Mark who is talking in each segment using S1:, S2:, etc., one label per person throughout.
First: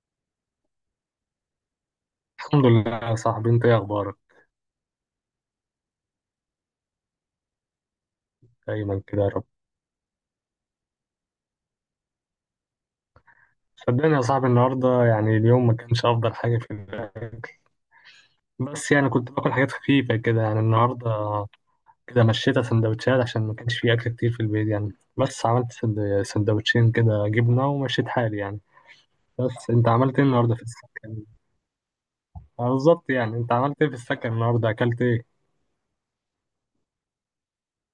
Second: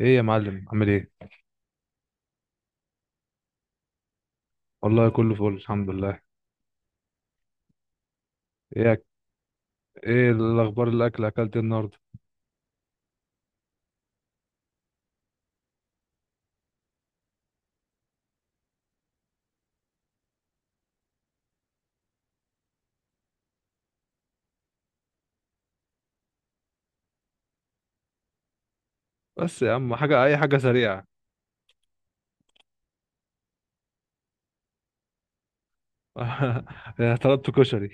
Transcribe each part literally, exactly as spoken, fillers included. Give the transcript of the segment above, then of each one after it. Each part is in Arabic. S1: ايه يا معلم، عامل ايه؟
S2: الحمد لله يا صاحبي، انت ايه اخبارك؟
S1: والله كله فل، الحمد لله. ايه
S2: دايما
S1: أك...
S2: كده يا رب.
S1: ايه الاخبار؟ الاكل اكلت إيه النهارده؟
S2: صدقني يا صاحبي النهارده يعني اليوم ما كانش افضل حاجه في الاكل. بس يعني كنت باكل حاجات خفيفه كده يعني النهارده، كده مشيت سندوتشات عشان ما كانش في اكل كتير في البيت يعني. بس عملت سند- سندوتشين كده جبنه ومشيت حالي يعني.
S1: بس
S2: بس
S1: يا
S2: انت
S1: عم
S2: عملت
S1: حاجه،
S2: ايه
S1: اي
S2: النهارده
S1: حاجه
S2: في
S1: سريعه.
S2: السكن؟ اه بالظبط، يعني انت عملت ايه في السكن النهارده، اكلت ايه؟
S1: طلبت كشري.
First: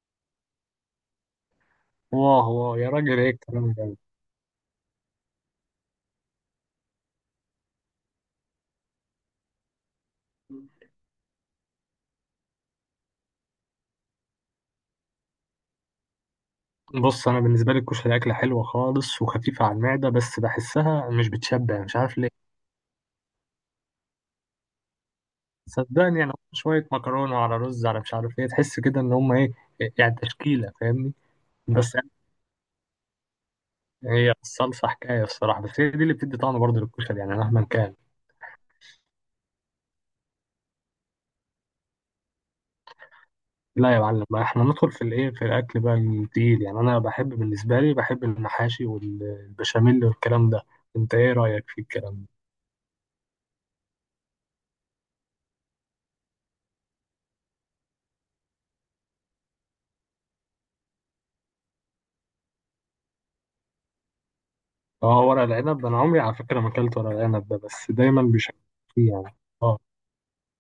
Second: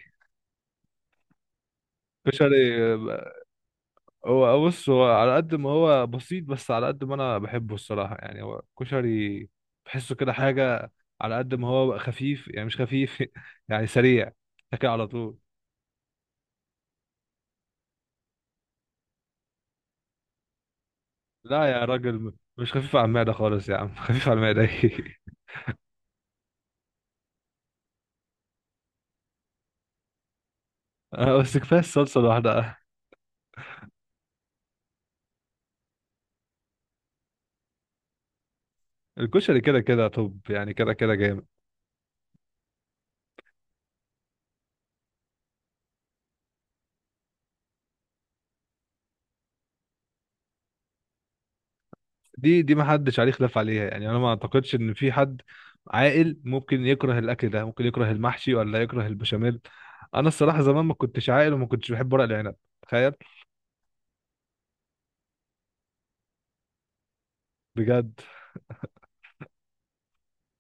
S2: واه
S1: كشري،
S2: واه يا راجل، ايه
S1: آه.
S2: الكلام ده!
S1: هو بص، هو على قد ما هو بسيط، بس على قد ما انا بحبه الصراحه، يعني هو كشري. بحسه كده حاجه. على قد ما هو خفيف يعني مش خفيف، يعني سريع، تاكل على طول.
S2: بص انا بالنسبه لي الكشري اكله حلوه خالص وخفيفه على المعده، بس بحسها مش
S1: لا
S2: بتشبع،
S1: يا
S2: مش
S1: راجل،
S2: عارف ليه.
S1: م- مش خفيف على المعده خالص يا عم. خفيف على المعده؟ ايه.
S2: صدقني يعني هم شوية مكرونة على رز على مش عارف ايه، تحس كده ان هم ايه يعني، تشكيلة، فاهمني؟
S1: آه، بس كفايه
S2: بس يعني
S1: الصلصه لوحدها.
S2: هي الصلصة حكاية الصراحة، بس هي دي اللي بتدي طعم برضه للكشري يعني مهما كان.
S1: الكشري كده كده، طب يعني كده كده جامد.
S2: لا يا معلم بقى، احنا ندخل في الايه، في الاكل بقى التقيل، يعني انا بحب بالنسبة لي بحب المحاشي والبشاميل والكلام ده. انت ايه رأيك في الكلام ده؟
S1: دي دي ما حدش عليه خلاف عليها، يعني انا ما اعتقدش ان في حد عاقل ممكن يكره الاكل ده، ممكن يكره المحشي ولا يكره البشاميل. انا الصراحه زمان ما كنتش عاقل، وما كنتش بحب ورق العنب، تخيل.
S2: اه ورق العنب، انا عمري على فكرة ما اكلت ورق العنب ده، بس
S1: بجد
S2: دايما بيشكل فيه يعني. اه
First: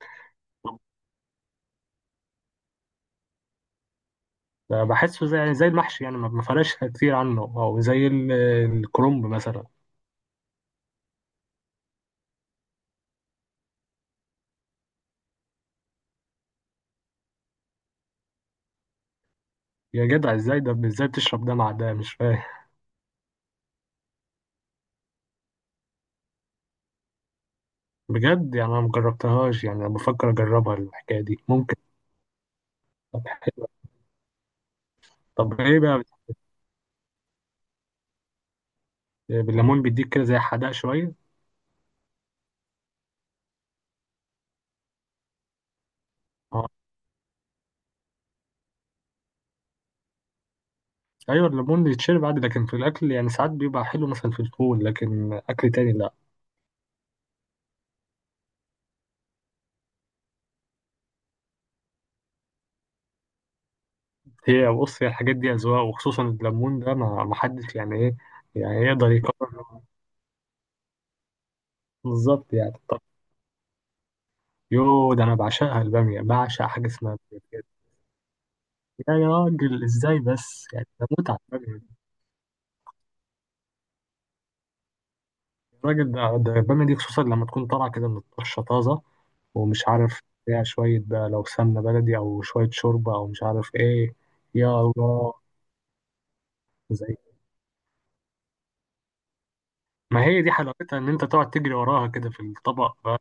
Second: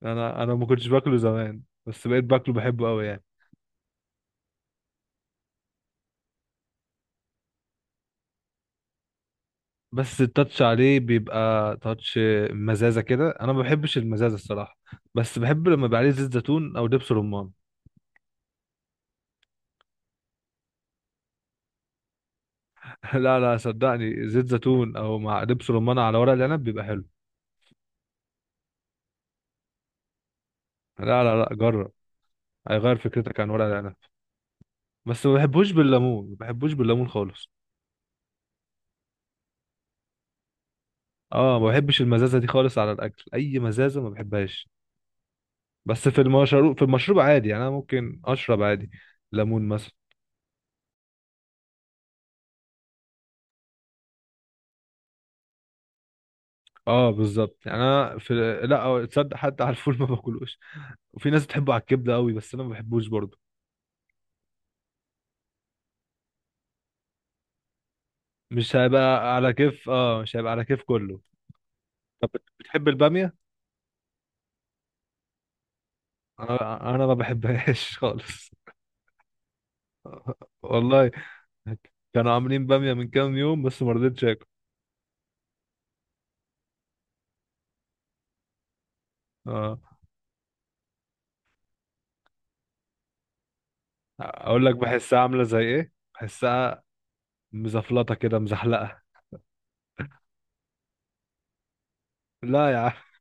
S1: انا انا ما كنتش باكله زمان، بس بقيت باكله، بحبه قوي يعني.
S2: بحسه زي يعني زي المحشي يعني ما ما فرقش كتير عنه، او زي ال- الكرنب مثلا.
S1: بس التاتش عليه بيبقى تاتش، مزازه كده، انا ما بحبش المزازه الصراحه. بس بحب لما يبقى عليه زيت زيتون او دبس رمان.
S2: يا جدع ازاي ده؟ ازاي بتشرب دلع ده، مش فاهم!
S1: لا، لا، صدقني، زيت زيتون او مع دبس رمان على ورق العنب بيبقى حلو.
S2: بجد يعني انا مجربتهاش، يعني انا بفكر اجربها الحكايه
S1: لا، لا،
S2: دي
S1: لا،
S2: ممكن.
S1: جرب، هيغير
S2: طب
S1: فكرتك عن ورق
S2: حلو.
S1: العنب. بس ما
S2: طب
S1: بحبوش
S2: ايه بقى بت-
S1: بالليمون، ما بحبوش بالليمون خالص.
S2: بالليمون، بيديك كده زي حدق شويه.
S1: اه، ما بحبش المزازه دي خالص على الاكل، اي مزازه ما بحبهاش. بس في
S2: اه
S1: المشروب، في المشروب عادي، يعني انا ممكن اشرب عادي ليمون مثلا.
S2: ايوه الليمون يتشرب عادي، لكن في الاكل يعني ساعات بيبقى حلو مثلا في الفول، لكن اكل تاني لا.
S1: اه بالظبط، يعني انا في. لا، تصدق حتى على الفول ما باكلوش. وفي ناس بتحبه على الكبده قوي بس انا ما بحبوش برضه.
S2: هي بص هي الحاجات دي اذواق، وخصوصا الليمون ده ما ما حدش يعني ايه،
S1: مش
S2: يعني يقدر
S1: هيبقى على
S2: يقرر.
S1: كيف، اه مش هيبقى على كيف كله. طب
S2: بالظبط يعني،
S1: بتحب
S2: طب.
S1: الباميه؟
S2: يو ده انا بعشقها الباميه، بعشق حاجه
S1: انا انا ما
S2: اسمها باميه بجد.
S1: بحبهاش خالص،
S2: يا راجل ازاي بس يعني؟ ده
S1: والله.
S2: متعه!
S1: كانوا عاملين بامية من كام يوم بس ما رضيتش اكل.
S2: الراجل ده ده بيعمل دي خصوصا لما تكون طالع كده من الطشه طازه،
S1: اه،
S2: ومش عارف فيها شويه بقى لو سمنه بلدي او شويه شوربه او مش عارف ايه.
S1: اقول
S2: يا
S1: لك بحسها
S2: الله،
S1: عاملة زي ايه، بحسها
S2: زي.
S1: مزفلطة كده، مزحلقة.
S2: ما هي دي حلاوتها، ان انت تقعد تجري وراها كده في
S1: لا يا عم.
S2: الطبق بقى.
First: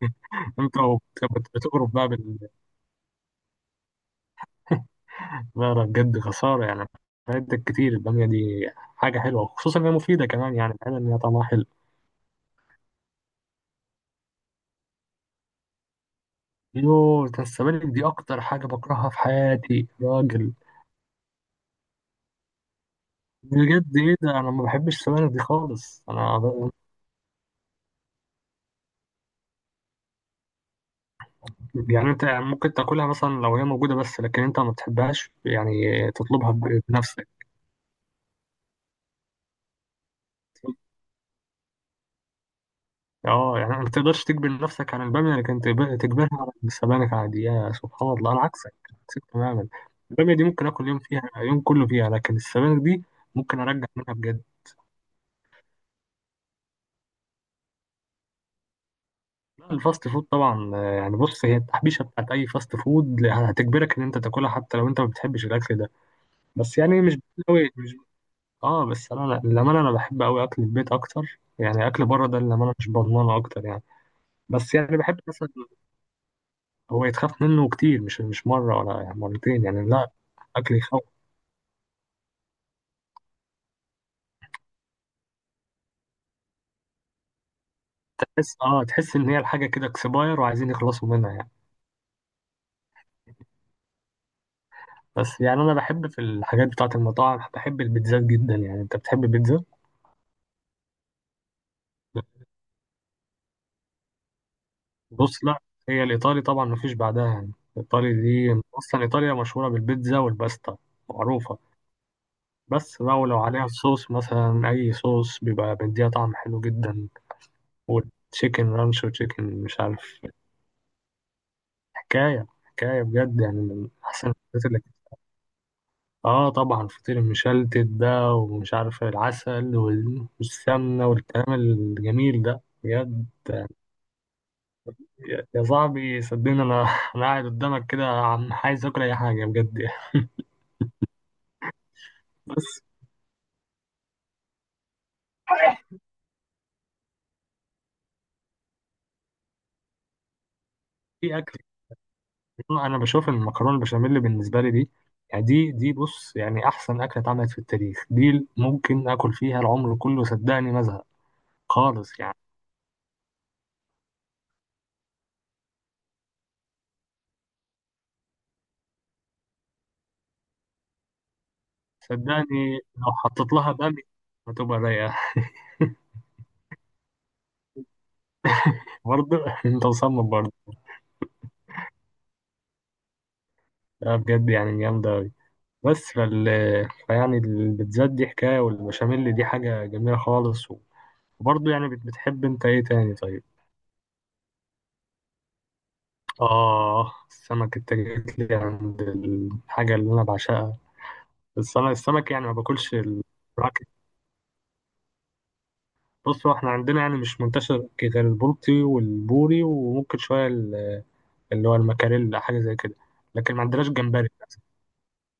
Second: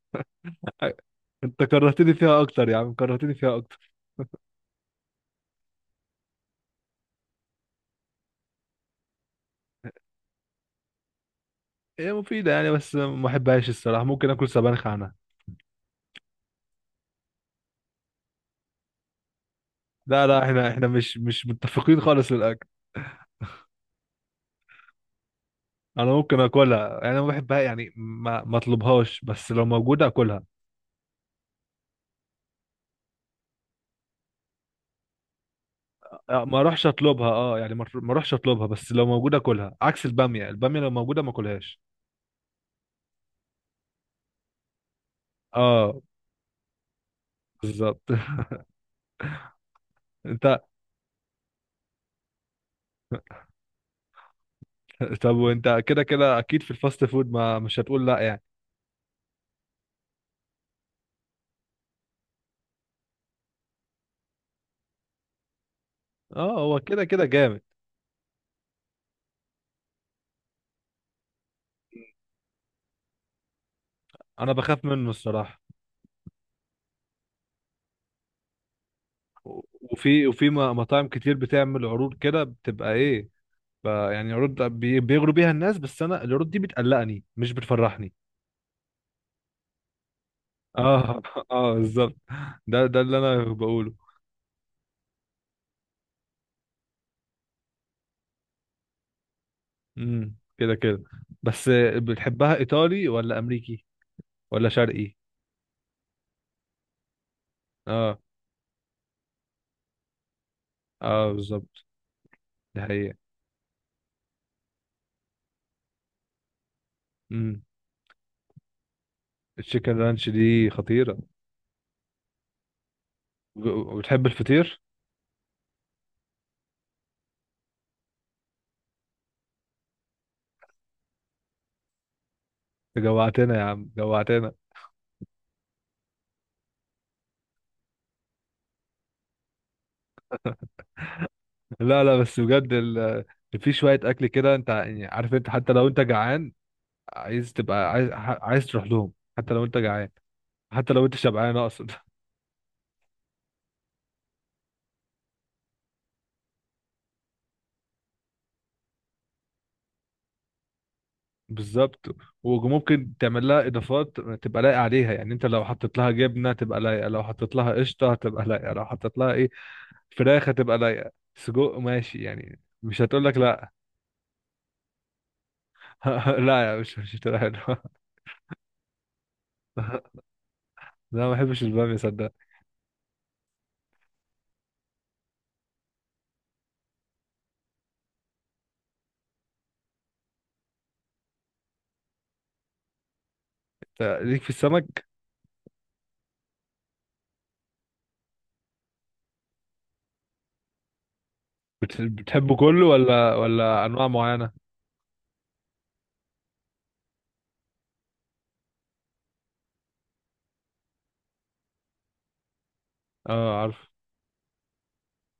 S2: انت وبت-
S1: انت
S2: بتقرب بقى
S1: كرهتني
S2: بال...
S1: فيها اكتر يا عم، كرهتني فيها اكتر.
S2: لا لا بجد خساره يعني، فايدتك كتير الباميه دي، حاجه حلوه، خصوصا انها مفيده كمان، يعني الحلوه ان هي طعمها حلو.
S1: هي مفيدة يعني، بس ما بحبهاش الصراحة، ممكن اكل سبانخ عنها.
S2: يوه ده السبانخ دي اكتر حاجه بكرهها في حياتي يا
S1: لا، لا،
S2: راجل.
S1: احنا احنا مش مش متفقين خالص للاكل.
S2: بجد ايه ده؟ انا ما بحبش السبانخ دي خالص
S1: انا
S2: انا.
S1: ممكن اكلها، يعني ما بحبها يعني، ما ما اطلبهاش، بس لو موجودة اكلها.
S2: يعني انت ممكن تاكلها مثلا لو هي موجوده بس، لكن انت ما بتحبهاش، يعني
S1: آه،
S2: تطلبها
S1: ما
S2: ب-
S1: اروحش
S2: بنفسك.
S1: اطلبها، اه يعني ما ما اروحش اطلبها، بس لو موجودة اكلها، عكس البامية، البامية لو موجودة ما اكلهاش.
S2: اه يعني ما تقدرش تجبر نفسك على الباميه، لكن تجب-
S1: اه
S2: تجبرها على السبانخ عادي؟ يا
S1: بالظبط.
S2: سبحان الله، انا عكسك، عكسك تماما. الباميه دي
S1: انت.
S2: ممكن اكل يوم فيها يوم كله فيها، لكن السبانخ دي ممكن ارجع منها بجد.
S1: طب وانت كده كده اكيد في الفاست فود ما مش هتقول لا يعني.
S2: لا، الفاست فود طبعا، آه، يعني بص هي التحبيشه بتاعت اي فاست فود هتجبرك ان انت تاكلها حتى لو انت ما بتحبش الاكل ده،
S1: اه
S2: بس
S1: هو
S2: يعني
S1: كده
S2: مش
S1: كده جامد.
S2: قوي. اه بس انا أنا- للامانه انا بحب قوي اكل البيت اكتر، يعني اكل بره ده للامانه مش بضمانه اكتر يعني.
S1: انا
S2: بس
S1: بخاف
S2: يعني
S1: منه
S2: بحب مثلا،
S1: الصراحه.
S2: هو يتخاف منه كتير، مش مش مره ولا يعني
S1: و-
S2: مرتين يعني، لا.
S1: وفي وفي م-
S2: اكل يخوف.
S1: مطاعم كتير بتعمل عروض كده، بتبقى ايه، ب- يعني عروض بي- بيغروا بيها الناس، بس انا العروض دي بتقلقني مش بتفرحني.
S2: تحس اه تحس ان هي الحاجه كده اكسباير وعايزين
S1: اه
S2: يخلصوا منها يعني.
S1: اه بالظبط، ده ده اللي انا بقوله.
S2: بس يعني انا بحب في الحاجات بتاعه المطاعم، بحب البيتزات جدا يعني. انت بتحب البيتزا؟
S1: امم كده كده. بس بتحبها ايطالي ولا امريكي ولا شرقي؟
S2: بص لا، هي الايطالي طبعا مفيش بعدها يعني، الايطالي
S1: اه،
S2: دي اصلا ايطاليا مشهوره بالبيتزا والباستا،
S1: اه
S2: معروفه.
S1: بالظبط، دي
S2: بس
S1: حقيقه.
S2: بقى ولو عليها الصوص مثلا أي صوص بيبقى مديها طعم حلو جدا،
S1: امم.
S2: وتشيكن رانش وتشيكن مش
S1: التشيكن
S2: عارف،
S1: رانش دي خطيره.
S2: حكاية حكاية بجد، يعني من
S1: وبتحب
S2: أحسن الحاجات
S1: الفطير؟
S2: اللي. آه طبعا فطير المشلتت ده ومش عارف العسل وال- والسمنة والكلام الجميل ده بجد.
S1: جوعتنا يا عم، جوعتنا.
S2: يا يا صاحبي صدقني أنا أنا قاعد قدامك كده عم عايز آكل أي حاجة بجد يعني.
S1: لا، لا، بس بجد
S2: بس
S1: ال... في شوية أكل كده، أنت يعني عارف، أنت حتى لو أنت جعان عايز تبقى، عايز ح- عايز تروح لهم، حتى لو أنت جعان، حتى لو أنت
S2: في
S1: شبعان
S2: أكل.
S1: أقصد.
S2: انا بشوف ان المكرونه البشاميل بالنسبه لي دي، يعني دي دي بص يعني احسن اكله اتعملت في التاريخ، دي ممكن اكل فيها العمر كله، صدقني ما ازهق
S1: بالظبط.
S2: خالص يعني.
S1: وممكن تعمل لها إضافات تبقى لايقة عليها، يعني أنت لو حطيت لها جبنة تبقى لايقة، لو حطيت لها قشطة هتبقى لايقة، لو حطيت لها إيه فراخ هتبقى لايقة، سجق ماشي، يعني
S2: صدقني
S1: مش
S2: لو
S1: هتقول لك
S2: حطيت
S1: لا.
S2: لها بامي هتبقى رايقه.
S1: لا يا، مش مش هتقول لها لا.
S2: برضه، انت مصمم برضه.
S1: لا، ما بحبش البامية صدق.
S2: لا بجد يعني جامده أوي. بس فال، فيعني البيتزات دي حكايه، والبشاميل دي حاجه جميله خالص. وبرضه يعني بت- بتحب انت ايه تاني طيب؟
S1: ليك في السمك؟
S2: اه السمك، انت جيت لي عند الحاجه اللي انا بعشقها، بس انا
S1: بت-
S2: السمك يعني ما
S1: بتحبه كله
S2: باكلش
S1: ولا ولا
S2: البراكت.
S1: انواع معينه؟
S2: بص هو احنا عندنا يعني مش منتشر غير البلطي والبوري، وممكن شويه ال- اللي هو المكاريل، حاجه زي كده. لكن
S1: اه
S2: ما
S1: عارف.
S2: عندناش جمبري للأسف.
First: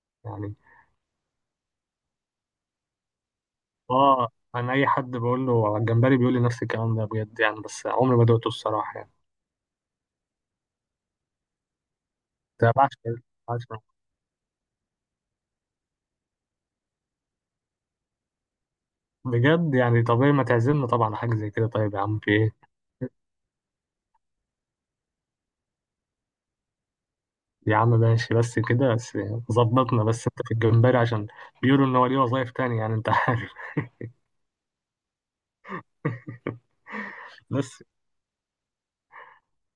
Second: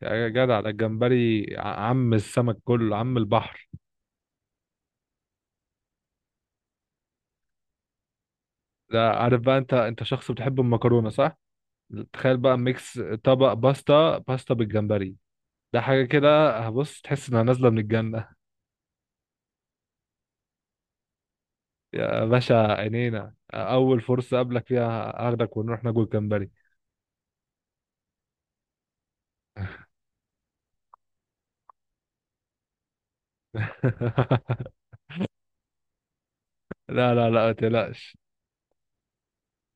S1: يا
S2: يعني
S1: جدع، ده الجمبري ع- عم السمك كله، عم البحر.
S2: اه انا اي حد بقول له على الجمبري بيقول لي نفس الكلام ده بجد يعني، بس عمري ما دقته الصراحه
S1: ده
S2: يعني.
S1: عارف بقى، انت انت شخص بتحب المكرونه صح. تخيل بقى،
S2: ده بعشق،
S1: ميكس طبق
S2: بعشق.
S1: باستا، باستا بالجمبري، ده حاجه كده هبص، تحس انها نازله من الجنه.
S2: بجد يعني طبيعي، ما تعزمنا طبعا على حاجه زي كده، طيب يا عم
S1: يا
S2: في
S1: باشا
S2: ايه.
S1: عينينا، اول فرصه اقابلك فيها هاخدك ونروح ناكل جمبري.
S2: يا عم ماشي، بس كده بس، ظبطنا. بس انت في الجمبري، عشان بيقولوا ان هو ليه وظايف تانية يعني، انت عارف.
S1: لا، لا، لا، ما
S2: بس
S1: تقلقش.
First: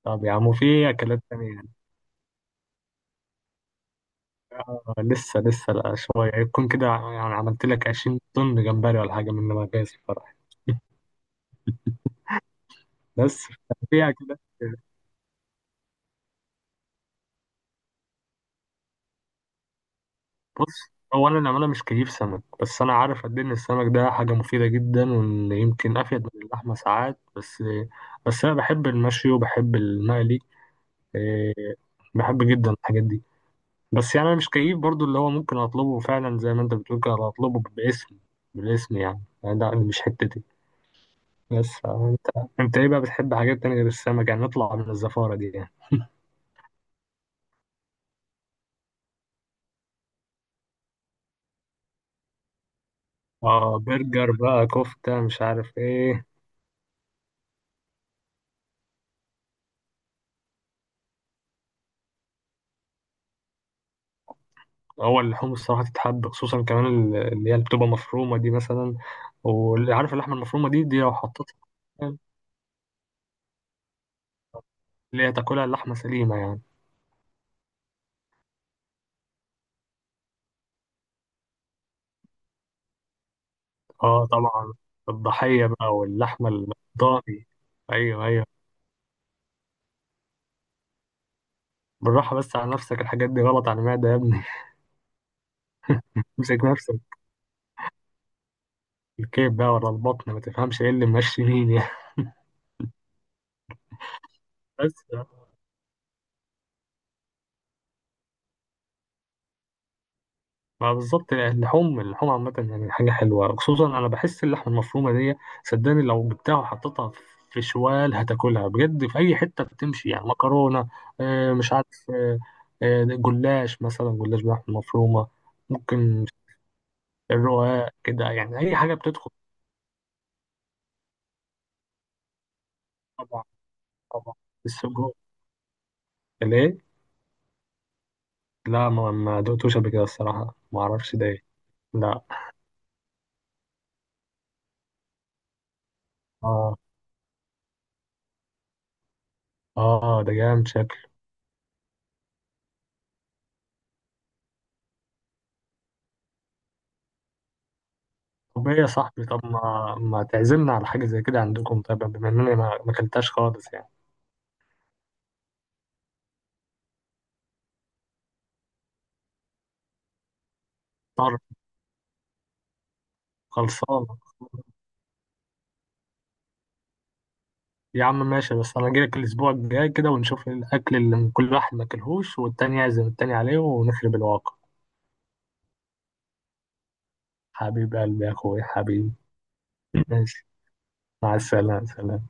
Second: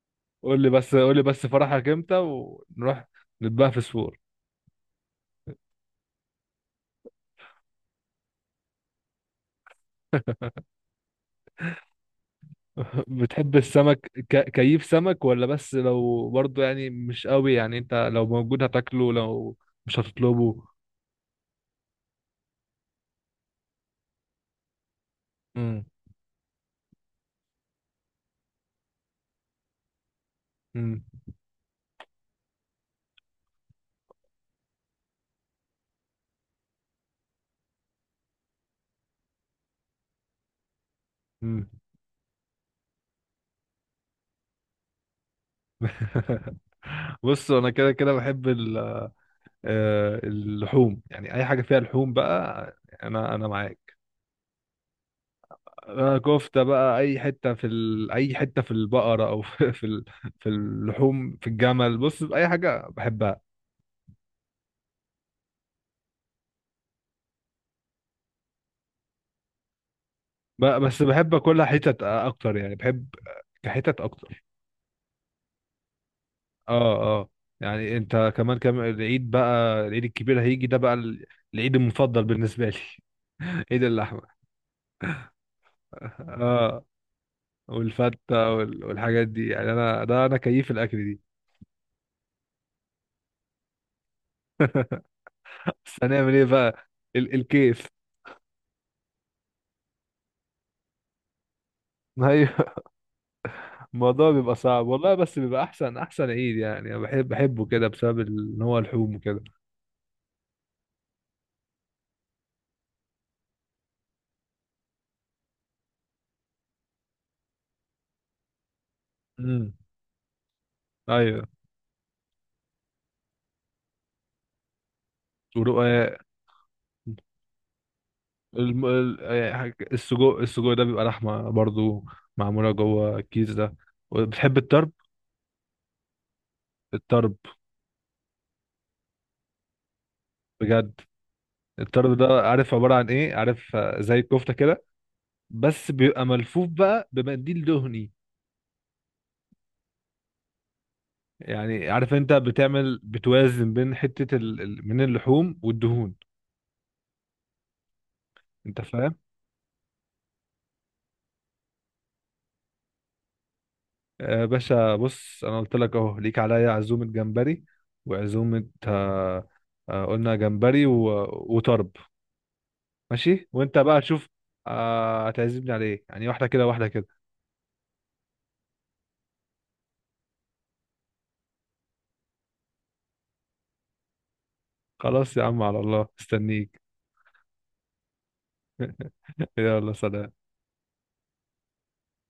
S2: طب يا عم،
S1: قول لي
S2: وفي
S1: بس، قول لي
S2: أكلات
S1: بس
S2: تانية يعني؟
S1: فرحك امتى ونروح نتبقى في سور.
S2: آه لسه لسه، لا شوية يكون كده، يعني عملت لك عشرين طن جمبري ولا حاجة من لما جاي الفرح. بس
S1: بتحب السمك؟
S2: فيها كده،
S1: ك... كيف سمك؟ ولا بس لو برضو، يعني مش قوي، يعني انت لو موجود هتاكله، لو مش هتطلبه.
S2: بص هو أنا أنا مش كيف سمك، بس أنا عارف قد إيه إن السمك ده حاجة مفيدة جدا، وإن
S1: امم.
S2: يمكن أفيد من اللحمة ساعات. بس بس أنا بحب المشي وبحب المقلي،
S1: امم.
S2: إيه، بحب جدا الحاجات دي. بس يعني أنا مش كيف برضو، اللي هو ممكن أطلبه فعلا زي ما أنت بتقول كده، أطلبه باسم، بالاسم يعني، يعني ده مش حتتي.
S1: امم.
S2: بس آه، انت انت ايه بقى بتحب حاجات تانية غير السمك، يعني نطلع من الزفارة دي يعني.
S1: بص انا كده كده بحب ال... آه، اللحوم، يعني اي حاجه فيها لحوم بقى، انا انا
S2: اه
S1: معاك.
S2: برجر بقى، كفتة، مش عارف
S1: انا
S2: ايه.
S1: كفته بقى، اي حته في ال... اي حته في البقره، او في في ال... في اللحوم، في الجمل، بص اي حاجه بحبها.
S2: هو اللحوم الصراحة تتحب، خصوصا كمان ال- اللي هي اللي بتبقى مفرومة دي مثلا، واللي عارف اللحمة
S1: ب-
S2: المفرومة دي دي
S1: بس
S2: لو
S1: بحب
S2: حطيتها،
S1: اكلها حتت اكتر يعني، بحب كحتت اكتر.
S2: اللي هي تاكلها اللحمة سليمة يعني.
S1: اه، اه. يعني انت كمان كم العيد بقى، العيد الكبير هيجي ده بقى، ال- العيد المفضل بالنسبه لي. عيد اللحمه.
S2: اه طبعا، الضحية بقى واللحمة
S1: اه،
S2: الضاني. ايوه ايوه،
S1: والفته وال- والحاجات دي يعني، انا ده انا كيف الاكل دي،
S2: بالراحة بس على نفسك، الحاجات دي غلط على المعدة يا ابني.
S1: بس هنعمل ايه
S2: امسك
S1: بقى؟
S2: نفسك،
S1: ال الكيف.
S2: الكيف بقى، ولا البطن ما تفهمش ايه اللي ماشي مين يعني.
S1: ايوه. الموضوع بيبقى صعب،
S2: بس
S1: والله،
S2: يعني.
S1: بس بيبقى احسن احسن عيد، يعني انا بحب بحبه كده بسبب ال- ان هو لحوم وكده.
S2: ما بالظبط اللحوم، اللحوم عامة يعني حاجة حلوة، خصوصا أنا بحس اللحمة المفرومة دي، صدقني لو جبتها وحطيتها في شوال هتاكلها بجد، في أي حتة
S1: امم.
S2: بتمشي يعني، مكرونة،
S1: ايوه.
S2: آه، مش عارف، آه، آه، جلاش مثلا، جلاش بلحمة مفرومة،
S1: ورقاق.
S2: ممكن الرقاق كده، يعني أي
S1: الم...
S2: حاجة
S1: ال-
S2: بتدخل.
S1: آه، حاجة- السجق، السجق ده بيبقى لحمه برضو، معموله جوه
S2: طبعا
S1: الكيس ده.
S2: طبعا.
S1: بتحب الطرب؟
S2: السجق؟ ليه؟
S1: الطرب.
S2: لا ما ما دقتوش قبل كده الصراحة، ما
S1: بجد.
S2: أعرفش ده إيه.
S1: الطرب
S2: لا.
S1: ده عارف عبارة عن ايه؟ عارف آه، زي الكفتة كده، بس بيبقى ملفوف
S2: آه
S1: بقى بمنديل دهني.
S2: آه ده جامد شكله.
S1: يعني عارف انت بتعمل بتوازن بين حتة ال... ال- من اللحوم والدهون.
S2: طب ايه
S1: انت
S2: يا
S1: فاهم.
S2: صاحبي، طب ما ما تعزمنا على حاجة زي كده عندكم، طيب بما انني ما ما اكلتهاش خالص يعني.
S1: آه، يا باشا، بص انا قلت لك اهو ليك عليا عزومة جمبري، وعزومة آه، آه، قلنا جمبري و...
S2: طر.
S1: وطرب، ماشي، وانت بقى
S2: خلصانة.
S1: تشوف. آه، هتعزمني على ايه يعني؟ واحدة كده، واحدة كده.
S2: يا عم ماشي، بس انا اجيلك الاسبوع الجاي كده ونشوف الاكل اللي من كل واحد ما اكلهوش، والتاني يعزم التاني عليه، ونخرب الواقع.
S1: خلاص يا عم، على الله استنيك.
S2: حبيب قلبي يا اخويا، حبيبي.
S1: يلا سلام.
S2: ماشي، مع السلامة، سلام.